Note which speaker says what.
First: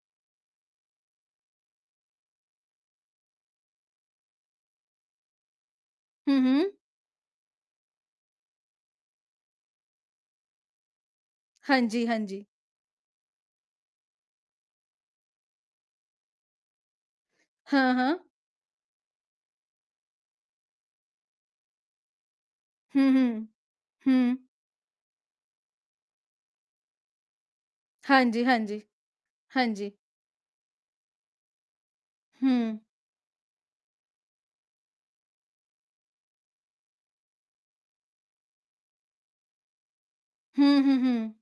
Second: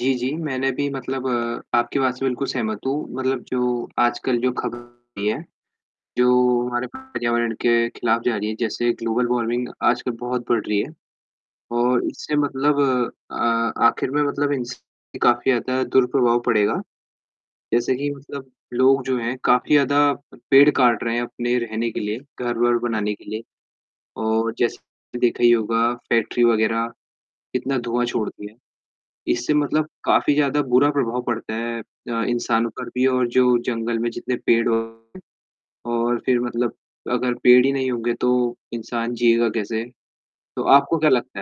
Speaker 1: जी, जी। मैंने भी मतलब आपकी बात से बिल्कुल सहमत हूँ, मतलब जो आजकल जो ख़बर होती है,
Speaker 2: हुँ,
Speaker 1: जो
Speaker 2: हुँ।
Speaker 1: हमारे पर्यावरण के खिलाफ़ जा रही है, जैसे ग्लोबल वार्मिंग आजकल बहुत बढ़ रही है
Speaker 2: हाँ
Speaker 1: और
Speaker 2: जी, हाँ
Speaker 1: इससे
Speaker 2: जी।
Speaker 1: मतलब अ, आख़िर में मतलब इनसे काफ़ी ज़्यादा दुर-प्रभाव पड़ेगा,
Speaker 2: हाँ,
Speaker 1: जैसे कि
Speaker 2: हाँ।
Speaker 1: मतलब लोग जो हैं, काफ़ी ज़्यादा पेड़ काट रहे हैं अपने रहने के लिए, घर-वर
Speaker 2: हुँ,
Speaker 1: बनाने के लिए
Speaker 2: हुँ। हुँ।
Speaker 1: और जैसे देखा ही होगा फैक्ट्री वग़ैरह कितना धुआँ
Speaker 2: हाँ जी,
Speaker 1: छोड़ती हैं,
Speaker 2: हाँ जी।
Speaker 1: इससे
Speaker 2: हाँ
Speaker 1: मतलब
Speaker 2: जी।
Speaker 1: काफ़ी ज़्यादा बुरा प्रभाव पड़ता है अ, इंसानों
Speaker 2: हुँ।
Speaker 1: पर भी और जो जंगल में जितने पेड़ और फिर मतलब अगर पेड़ हीं होंगे तो इंसान जिएगा कैसे, तो
Speaker 2: हुँ, हुँ,
Speaker 1: आपको क्या लगता है?
Speaker 2: हुँ।